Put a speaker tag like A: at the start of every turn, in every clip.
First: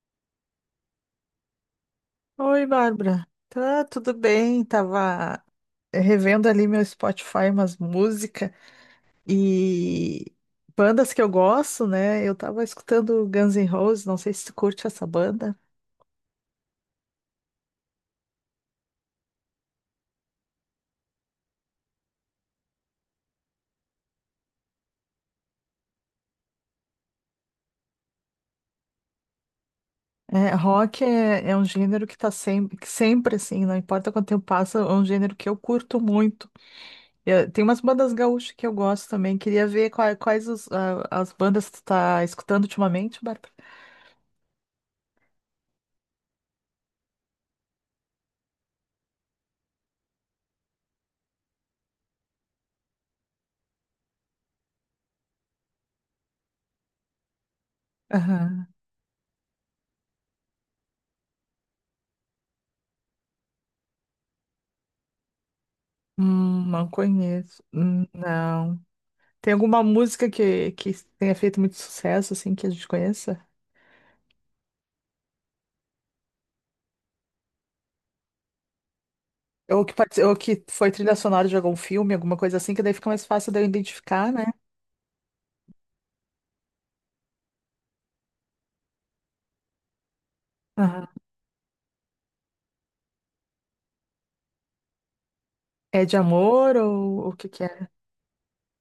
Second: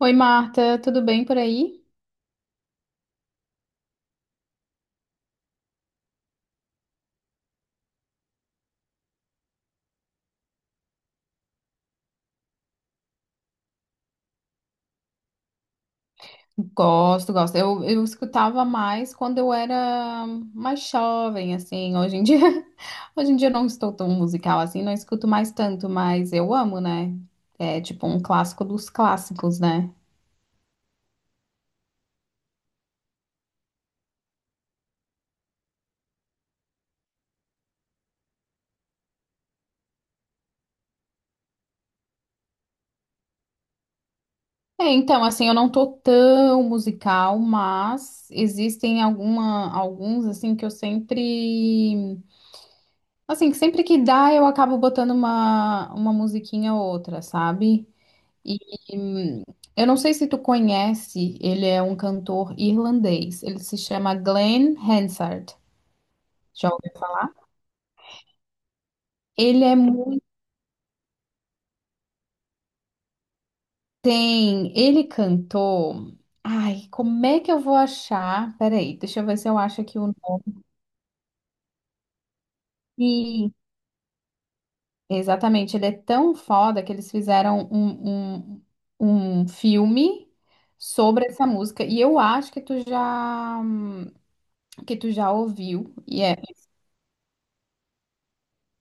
A: Oi, Marta, tudo bem por aí?
B: Oi, Bárbara. Tá tudo bem? Tava revendo ali meu Spotify, umas músicas e bandas que eu gosto, né? Eu tava escutando Guns N' Roses, não sei se tu curte essa banda.
A: Gosto, gosto. Eu escutava mais quando eu era mais jovem, assim. Hoje em dia, hoje em dia eu não estou tão musical assim, não escuto mais tanto, mas eu amo, né? É tipo um clássico dos clássicos, né?
B: É, rock é um gênero que sempre assim, não importa quanto tempo passa, é um gênero que eu curto muito. Tem umas bandas gaúchas que eu gosto também. Queria ver quais, as bandas que tu tá escutando ultimamente, Bárbara.
A: É, então, assim, eu não tô tão musical, mas existem alguns, assim, que eu sempre... Assim, que sempre que dá, eu acabo botando uma musiquinha ou outra, sabe? E
B: Aham.
A: hum, eu não sei se tu conhece, ele é um cantor irlandês. Ele se chama Glenn Hansard. Já
B: Não
A: ouviu?
B: conheço. Não. Tem
A: Ele é
B: alguma
A: mu-
B: música que tenha feito muito sucesso, assim, que a gente conheça?
A: Tem, ele cantou. Ai, como é que eu vou achar? Peraí, deixa eu ver se eu acho
B: Ou que,
A: aqui o
B: partici- ou
A: nome.
B: que foi trilha sonora de algum filme, alguma coisa assim, que daí fica mais fácil
A: Sim,
B: de eu identificar, né?
A: exatamente, ele é tão foda que eles fizeram um filme
B: Aham.
A: sobre essa música. E eu acho que tu já ouviu.
B: É de
A: E é...
B: amor ou o que que é?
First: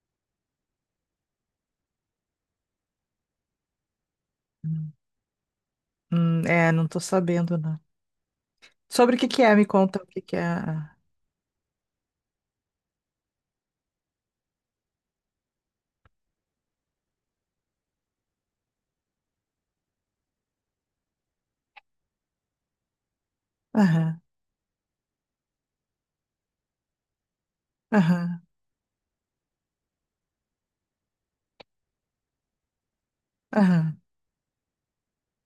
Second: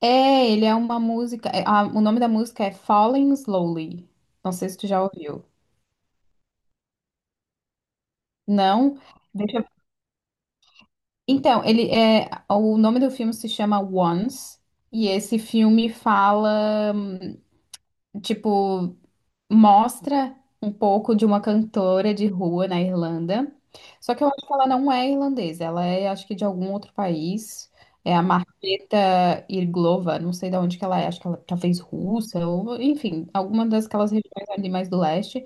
A: É, ele é uma música. É, o nome da música é Falling Slowly. Não sei se tu já ouviu.
B: É, não tô sabendo, não.
A: Não?
B: Sobre o que que é,
A: Deixa
B: me
A: eu-
B: conta o que que é.
A: Então, ele é. O nome do filme se chama Once. E esse filme fala, tipo, mostra um pouco de uma cantora de rua na Irlanda. Só
B: Aham,
A: que eu acho que ela não é irlandesa, ela é, acho que de algum outro país. É a
B: aham,
A: Marketa Irglova, não sei de onde que ela é, acho que ela talvez russa, ou enfim, alguma
B: aham,
A: daquelas regiões ali mais do leste.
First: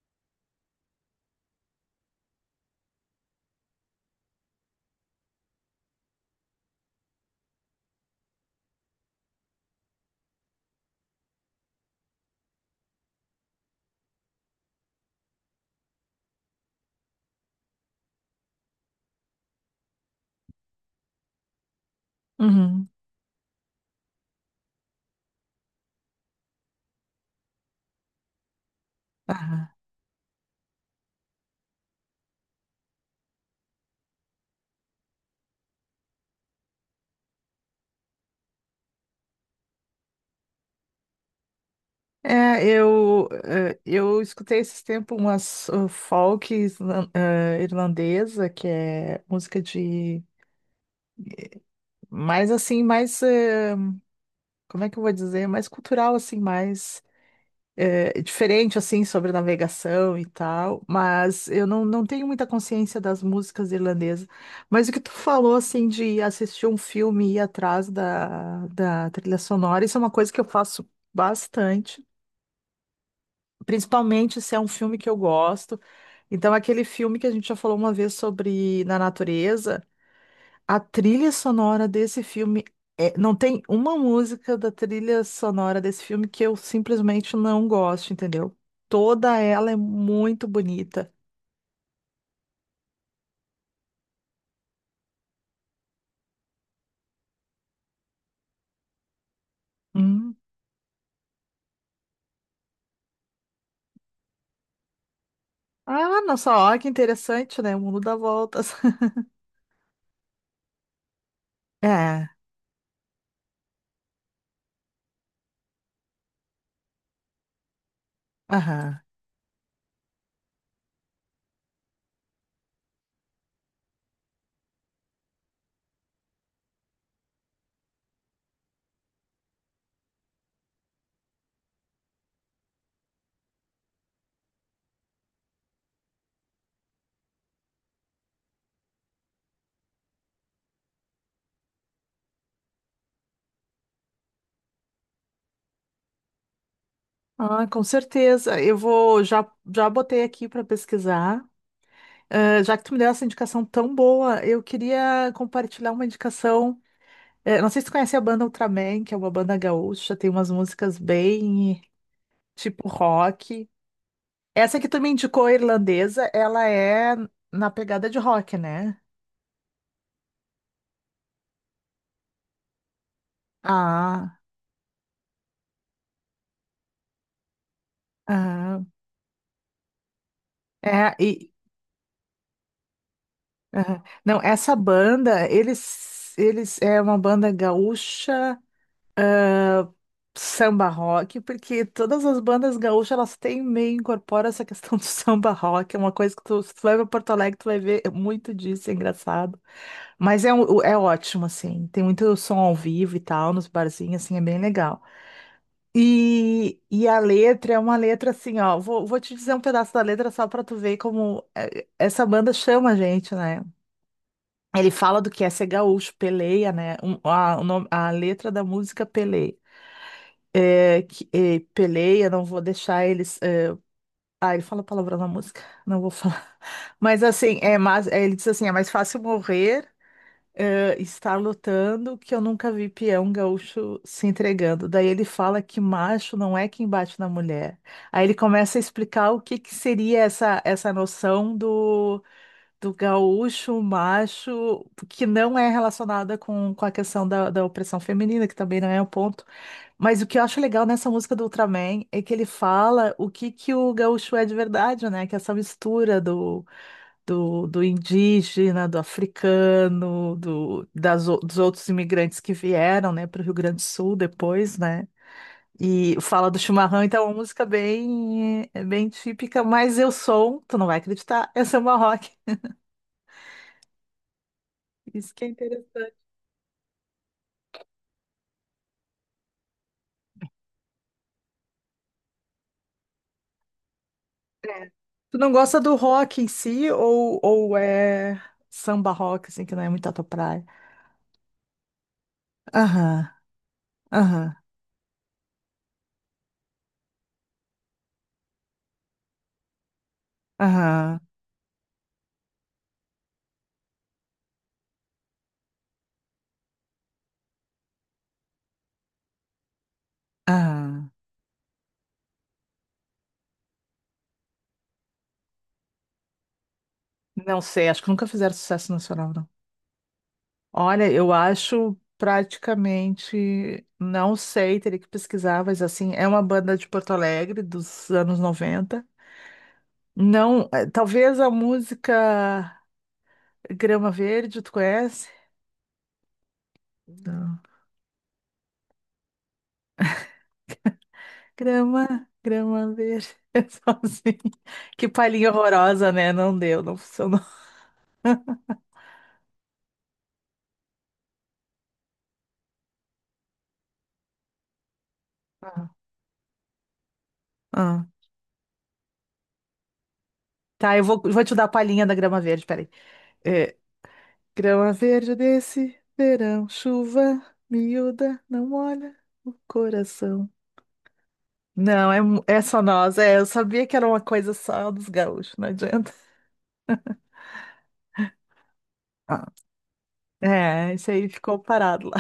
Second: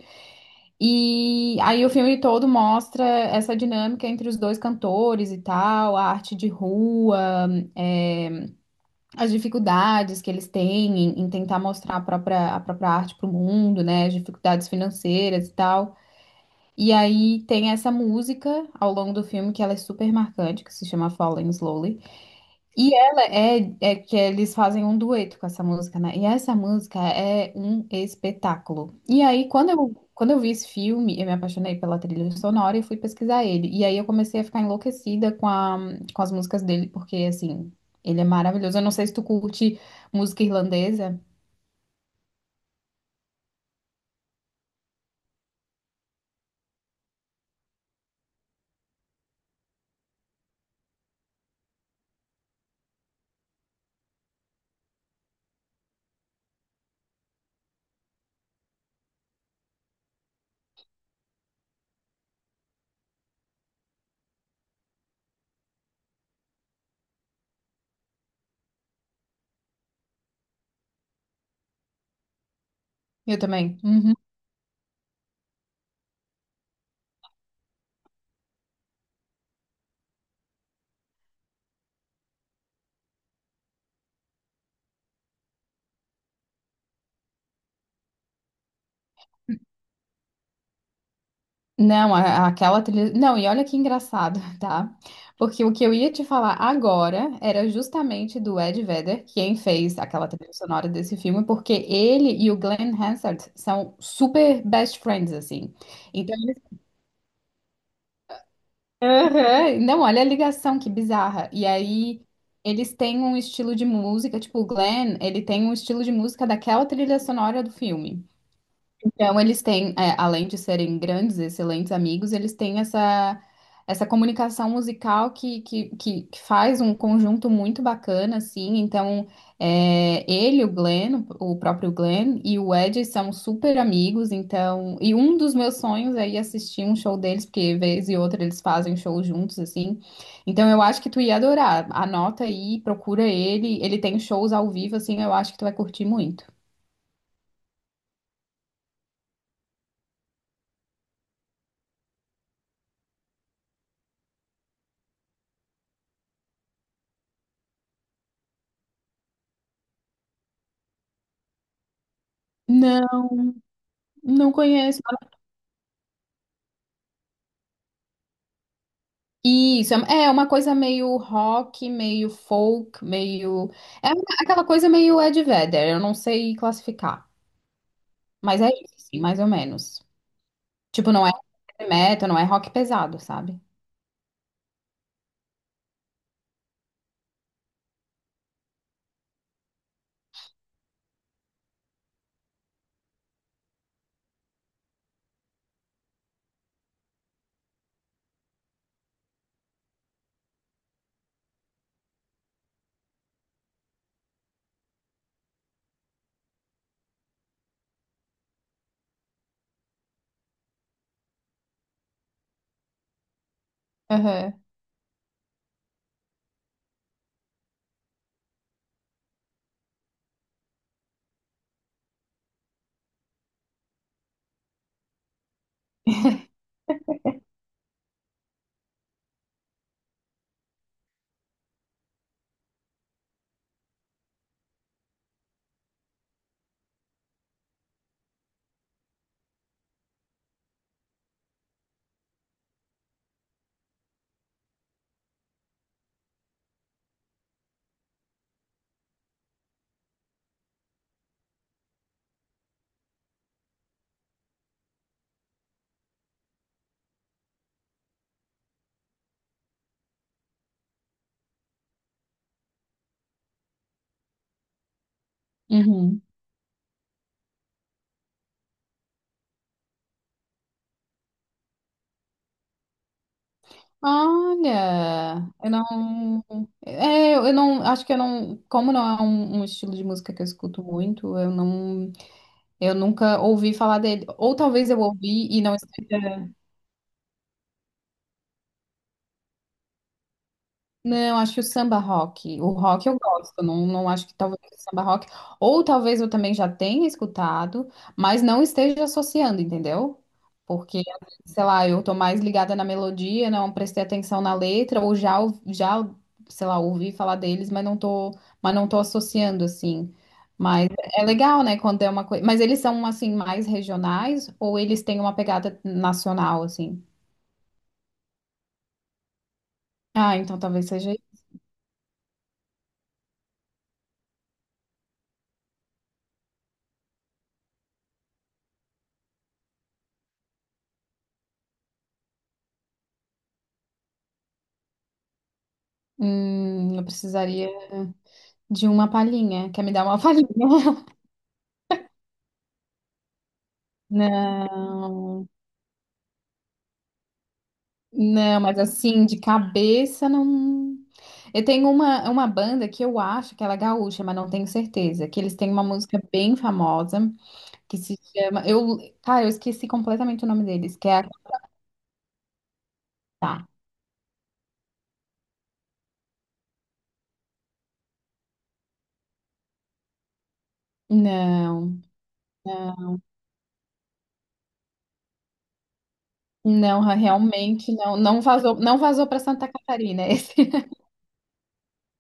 A: E aí o filme todo mostra essa dinâmica entre os dois cantores e tal, a arte de rua, é, as dificuldades que eles têm em tentar mostrar a própria arte para o mundo, né? As dificuldades financeiras e tal. E aí tem essa música ao longo do filme que ela é super marcante, que se chama Falling Slowly.
B: uhum,
A: E ela é, é que eles fazem um dueto com essa música, né? E essa música é um espetáculo. E aí, quando
B: aham.
A: eu, quando eu vi esse filme, eu me apaixonei pela trilha sonora e fui pesquisar ele. E aí eu comecei a ficar enlouquecida com com as músicas dele, porque assim, ele é maravilhoso. Eu não sei se tu curte música irlandesa.
B: É, eu escutei esses tempos umas folk irlandesa, que é música de mais assim, mais como é que eu vou dizer, é mais cultural, assim, mais diferente, assim, sobre navegação e tal, mas eu não tenho muita consciência das músicas irlandesas. Mas o que tu falou, assim, de assistir um filme e ir atrás da trilha sonora, isso é uma coisa que eu faço bastante,
A: Eu também. Uhum.
B: principalmente se é um filme que eu gosto. Então, aquele filme que a gente já falou uma vez sobre na natureza. A trilha sonora desse filme não tem uma música da trilha sonora desse filme que eu simplesmente não gosto, entendeu? Toda ela é muito bonita.
A: Não, a- aquela trilha. Não, e olha que engraçado, tá? Porque o que eu ia te falar agora era justamente do Ed Vedder, quem fez aquela
B: Hum.
A: trilha sonora desse filme, porque ele e o Glenn Hansard são super best friends, assim.
B: Ah,
A: Então,
B: nossa, ó, que interessante, né? O mundo dá voltas.
A: aham, não, olha a ligação, que bizarra. E aí,
B: É,
A: eles têm um estilo de música, tipo, o Glenn, ele tem um estilo de música daquela trilha sonora do filme.
B: aham.
A: Então, eles têm, é, além de serem grandes, excelentes amigos, eles têm essa, essa comunicação musical que faz um conjunto muito bacana, assim. Então, é, ele, o Glenn, o próprio Glenn, e o Ed são super amigos. Então, e um dos meus sonhos é ir assistir um show deles, porque vez e outra eles fazem show juntos, assim. Então, eu acho que tu ia adorar. Anota aí, procura ele. Ele tem shows ao vivo, assim, eu acho que tu vai curtir muito.
B: Ah, com certeza. Eu vou, já, botei aqui para pesquisar. Já que tu me deu essa indicação tão boa, eu queria compartilhar uma indicação. Não sei se tu conhece a banda Ultraman, que é uma banda gaúcha, tem umas músicas bem tipo
A: Não,
B: rock.
A: não
B: Essa que tu
A: conheço.
B: me indicou, a irlandesa, ela é na pegada de rock, né?
A: Isso, é uma coisa meio rock, meio folk, meio. É uma-
B: Ah,
A: aquela coisa meio Ed Vedder, eu não sei classificar. Mas é
B: ah,
A: isso, assim, mais ou menos. Tipo,
B: é,
A: não é
B: e,
A: heavy metal, não é rock pesado, sabe?
B: ah, não, essa banda, eles é uma banda gaúcha samba rock, porque todas as bandas gaúchas, elas têm meio, incorpora essa questão do samba rock, é uma coisa que tu, se tu vai pra Porto Alegre, tu vai ver muito disso, é engraçado. Mas é, é ótimo, assim, tem muito som ao vivo e tal, nos barzinhos, assim, é bem legal. E a letra é uma letra assim, ó. Vou te dizer um pedaço da letra só pra tu ver como essa banda chama a gente, né?
A: Aham.
B: Ele fala do que é ser gaúcho, peleia, né? A letra da música é peleia. É, que, peleia, não vou deixar eles. Ah, ele fala palavrão na música, não vou falar. Mas assim, é mais, é, ele diz assim: é mais fácil morrer estar lutando que eu nunca vi peão gaúcho se entregando. Daí ele fala que macho não é quem bate na mulher. Aí ele começa a explicar o que que seria essa noção do gaúcho macho, que não é relacionada com a questão da opressão feminina, que também não é um ponto. Mas o que eu acho legal nessa música do Ultraman é que ele fala o que que o gaúcho é de verdade, né? Que é essa mistura do indígena, do, africano, dos outros imigrantes que vieram, né, para o Rio Grande do Sul depois, né? E
A: Uhum.
B: fala do chimarrão, então é uma música bem, é bem típica, mas eu sou, tu não vai acreditar, eu sou uma rock. Isso que é
A: Olha, eu
B: interessante.
A: não. É, eu não. Acho que eu não. Como não é um estilo de música que eu escuto muito, eu não. Eu nunca ouvi falar dele. Ou talvez
B: É.
A: eu
B: Tu
A: ouvi
B: não
A: e não
B: gosta do rock em
A: esteja.
B: si ou é samba rock, assim, que não é muito a tua praia?
A: Não, acho que o samba rock. O rock eu
B: Aham,
A: gosto, não, não acho que
B: aham,
A: talvez o samba rock. Ou talvez eu também já tenha escutado, mas não esteja associando, entendeu? Porque,
B: aham,
A: sei lá, eu tô mais ligada na melodia, não prestei atenção na letra, ou- já, sei lá, ouvi falar deles, mas não tô associando, assim. Mas
B: aham.
A: é legal, né, quando é uma coisa. Mas eles são, assim, mais regionais, ou eles têm uma pegada nacional, assim?
B: Não sei, acho que nunca fizeram sucesso nacional, não.
A: Ah, então talvez
B: Olha,
A: seja.
B: eu acho praticamente, não sei, teria que pesquisar, mas assim, é uma banda de Porto Alegre dos anos 90. Não, talvez a música Grama Verde, tu conhece?
A: Eu
B: Não.
A: precisaria. De uma palhinha. Quer me dar uma palhinha?
B: Grama, grama verde, sozinho. Que
A: Não,
B: palhinha horrorosa, né? Não deu, não funcionou.
A: não, mas assim, de cabeça não. Eu tenho uma banda que eu acho que ela é gaúcha, mas não tenho certeza. Que eles têm uma
B: Ah.
A: música bem famosa que
B: Ah.
A: se chama. Eu, cara, eu esqueci completamente o nome deles,
B: Tá, eu
A: que é
B: vou,
A: a.
B: vou te dar a palhinha da grama verde, peraí.
A: Tá.
B: É, grama verde desse verão, chuva miúda, não molha o coração.
A: Não,
B: Não, é, é só
A: não,
B: nós. É, eu sabia que era uma coisa só dos gaúchos, não adianta.
A: não, realmente não. Não vazou, não vazou para
B: Ah,
A: Santa Catarina.
B: é, isso aí ficou parado lá.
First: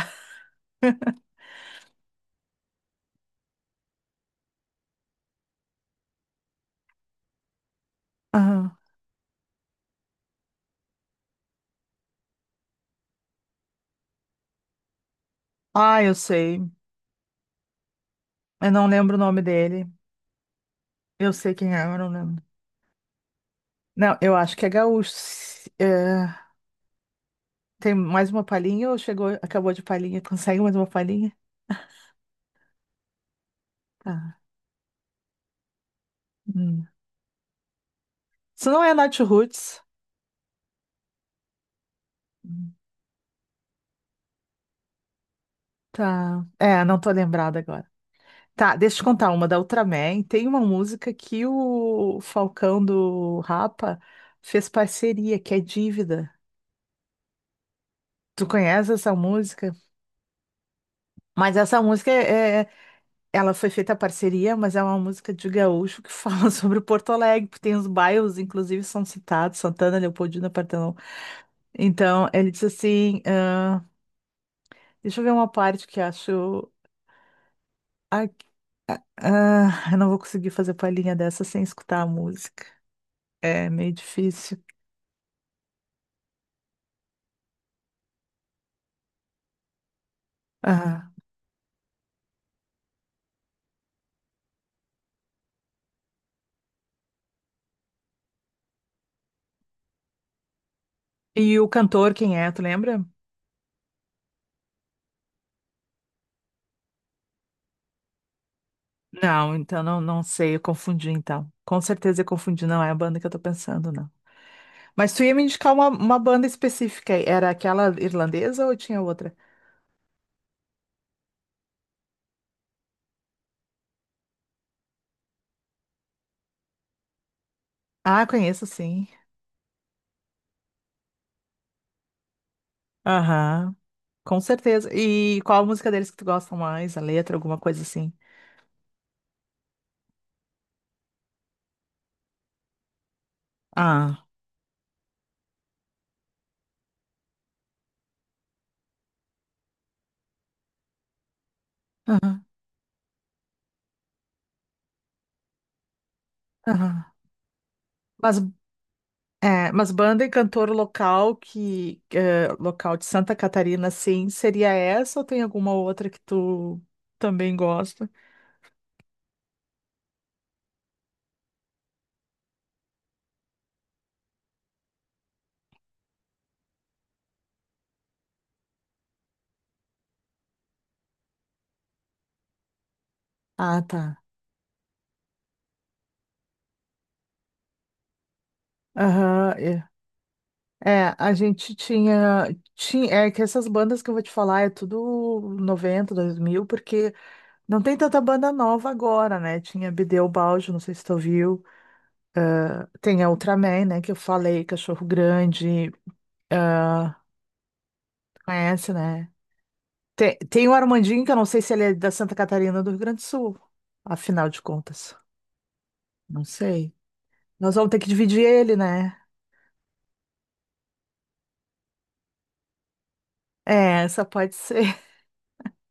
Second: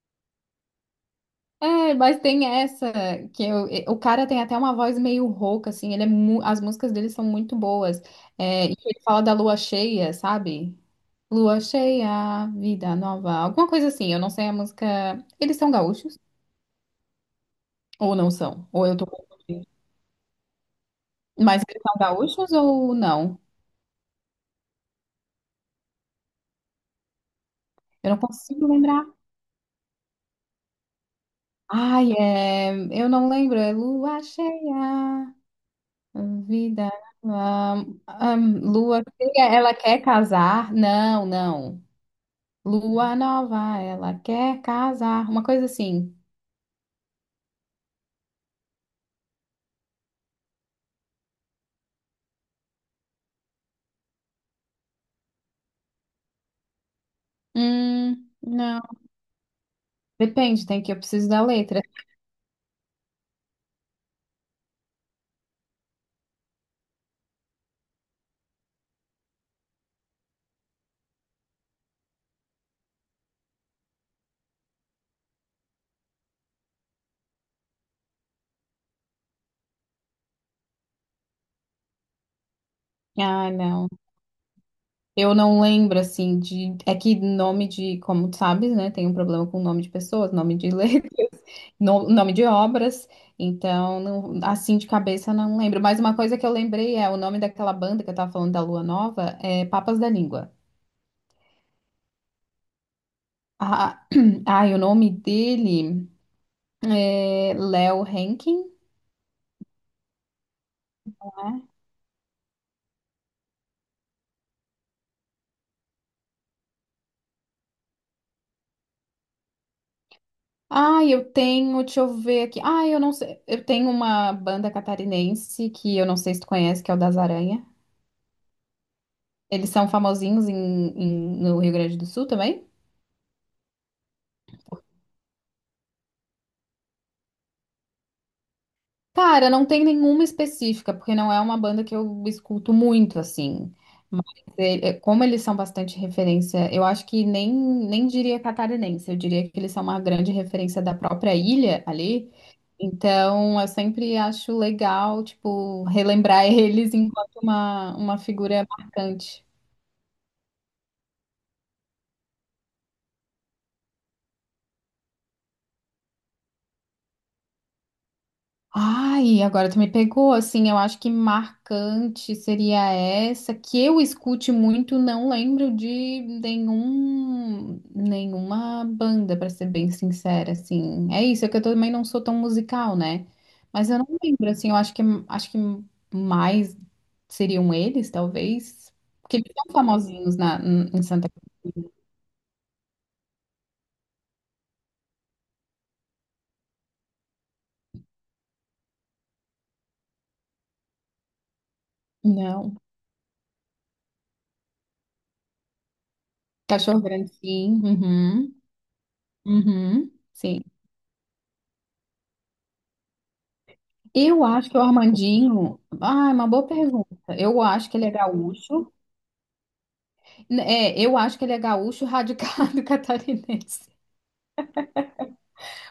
A: É, mas tem essa que eu- e- o cara tem até uma voz meio rouca, assim. Ele é mu- as músicas dele são muito boas. É, e
B: Ah,
A: ele fala da lua cheia, sabe? Lua cheia, vida nova, alguma coisa assim. Eu não sei a música. Eles são
B: ah, eu
A: gaúchos
B: sei.
A: ou não são?
B: Eu
A: Ou
B: não
A: eu tô
B: lembro o nome
A: confundindo.
B: dele. Eu sei
A: Mas
B: quem
A: eles
B: é, eu
A: são
B: não lembro.
A: gaúchos ou não?
B: Não, eu acho que é gaúcho. É, tem
A: Eu não
B: mais uma
A: consigo
B: palhinha ou
A: lembrar.
B: chegou, acabou de palhinha? Consegue mais uma palhinha?
A: Ai, é... eu não lembro. É lua
B: Tá.
A: cheia,
B: Hum.
A: vida. Nova.
B: Isso não é
A: Lua
B: Nath
A: cheia, ela
B: Roots.
A: quer casar? Não, não.
B: Hum.
A: Lua nova, ela quer casar. Uma coisa assim.
B: Tá. É, não tô lembrada agora. Tá, deixa eu te contar uma da Ultraman. Tem uma música que o Falcão do Rapa fez parceria, que é Dívida. Tu
A: Não.
B: conhece essa música?
A: Depende, tem que eu preciso da
B: Mas essa
A: letra.
B: música ela foi feita a parceria, mas é uma música de gaúcho que fala sobre Porto Alegre, porque tem os bairros, inclusive, são citados, Santana, Leopoldina, Partenon. Então, ele diz assim, ah, deixa eu ver uma parte que acho, ah, ah, eu não vou conseguir fazer palhinha dessa sem escutar a música.
A: Ah,
B: É
A: não.
B: meio difícil.
A: Eu não lembro, assim, de. É que nome de, como tu sabes, né? Tem um problema com nome de pessoas, nome de letras, no- nome de obras. Então, não- assim de cabeça, não lembro. Mas uma coisa que eu lembrei é o nome daquela banda que eu tava falando da Lua Nova é Papas da Língua.
B: E o cantor, quem é? Tu lembra?
A: Ah, ai, o nome dele é Léo Henkin.
B: Não, então não, não sei, eu confundi então. Com certeza eu confundi, não é a banda que eu tô pensando, não. Mas tu ia me indicar uma banda específica aí. Era aquela irlandesa ou tinha outra?
A: Ah, eu tenho, deixa eu ver aqui. Ah, eu não sei. Eu tenho uma banda catarinense que eu não sei se tu conhece, que é o Das Aranha.
B: Ah, conheço sim.
A: Eles são famosinhos em, em- no Rio Grande do Sul também?
B: Aham, com certeza. E qual a música deles que tu gosta mais? A letra, alguma coisa assim?
A: Cara, não tem nenhuma específica, porque não é uma banda que eu escuto muito, assim. Mas
B: Ah,
A: é, é, como eles são bastante referência, eu acho que nem diria catarinense, eu diria que eles são uma grande referência da própria ilha ali.
B: aham,
A: Então, eu sempre acho legal, tipo, relembrar eles
B: aham.
A: enquanto uma
B: Mas,
A: figura marcante.
B: é, mas banda e cantor local que, é, local de Santa Catarina, sim, seria essa ou tem alguma outra que tu também gosta?
A: Ai, agora tu me pegou, assim, eu acho que marcante seria essa, que eu escute muito, não lembro de nenhum, nenhuma banda, pra ser bem sincera, assim. É isso, é que eu também não sou tão musical, né?
B: Ah,
A: Mas eu
B: tá.
A: não lembro, assim, eu acho que mais seriam eles, talvez, porque eles
B: Aham,
A: são
B: é.
A: famosinhos na, em
B: É,
A: Santa
B: a
A: Cruz.
B: gente tinha. É que essas bandas que eu vou te falar é tudo 90, 2000, porque não tem tanta banda nova agora, né? Tinha Bedeaubaldi, não sei se tu viu.
A: Não.
B: Tem a Ultraman, né? Que eu falei, Cachorro Grande.
A: Cachorro
B: Ah,
A: Grande, sim. Uhum.
B: conhece, né?
A: Uhum.
B: Tem,
A: Sim.
B: tem o Armandinho, que eu não sei se ele é da Santa Catarina ou do Rio Grande do Sul,
A: Eu
B: afinal de
A: acho que o
B: contas.
A: Armandinho. Ah, é
B: Não
A: uma boa
B: sei.
A: pergunta. Eu
B: Nós vamos
A: acho que
B: ter
A: ele
B: que
A: é
B: dividir ele,
A: gaúcho.
B: né?
A: É, eu acho que ele é gaúcho radicado catarinense.
B: É, essa pode ser.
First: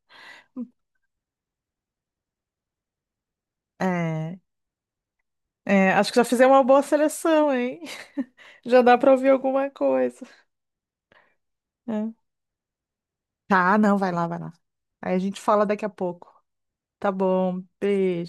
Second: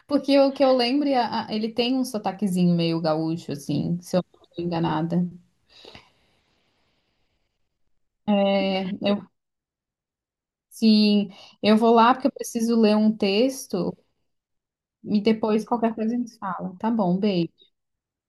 A: Porque o que eu lembro, a- ele tem um sotaquezinho meio gaúcho, assim, se eu
B: É.
A: não estou enganada.
B: É, acho que já fizemos uma boa seleção, hein? Já
A: É,
B: dá para
A: eu,
B: ouvir alguma coisa.
A: sim, eu vou
B: Né?
A: lá porque eu preciso ler um
B: Tá,
A: texto
B: não, vai lá, vai lá. Aí a
A: e
B: gente
A: depois
B: fala daqui a
A: qualquer coisa a
B: pouco.
A: gente fala. Tá
B: Tá
A: bom, beijo.
B: bom, beijo.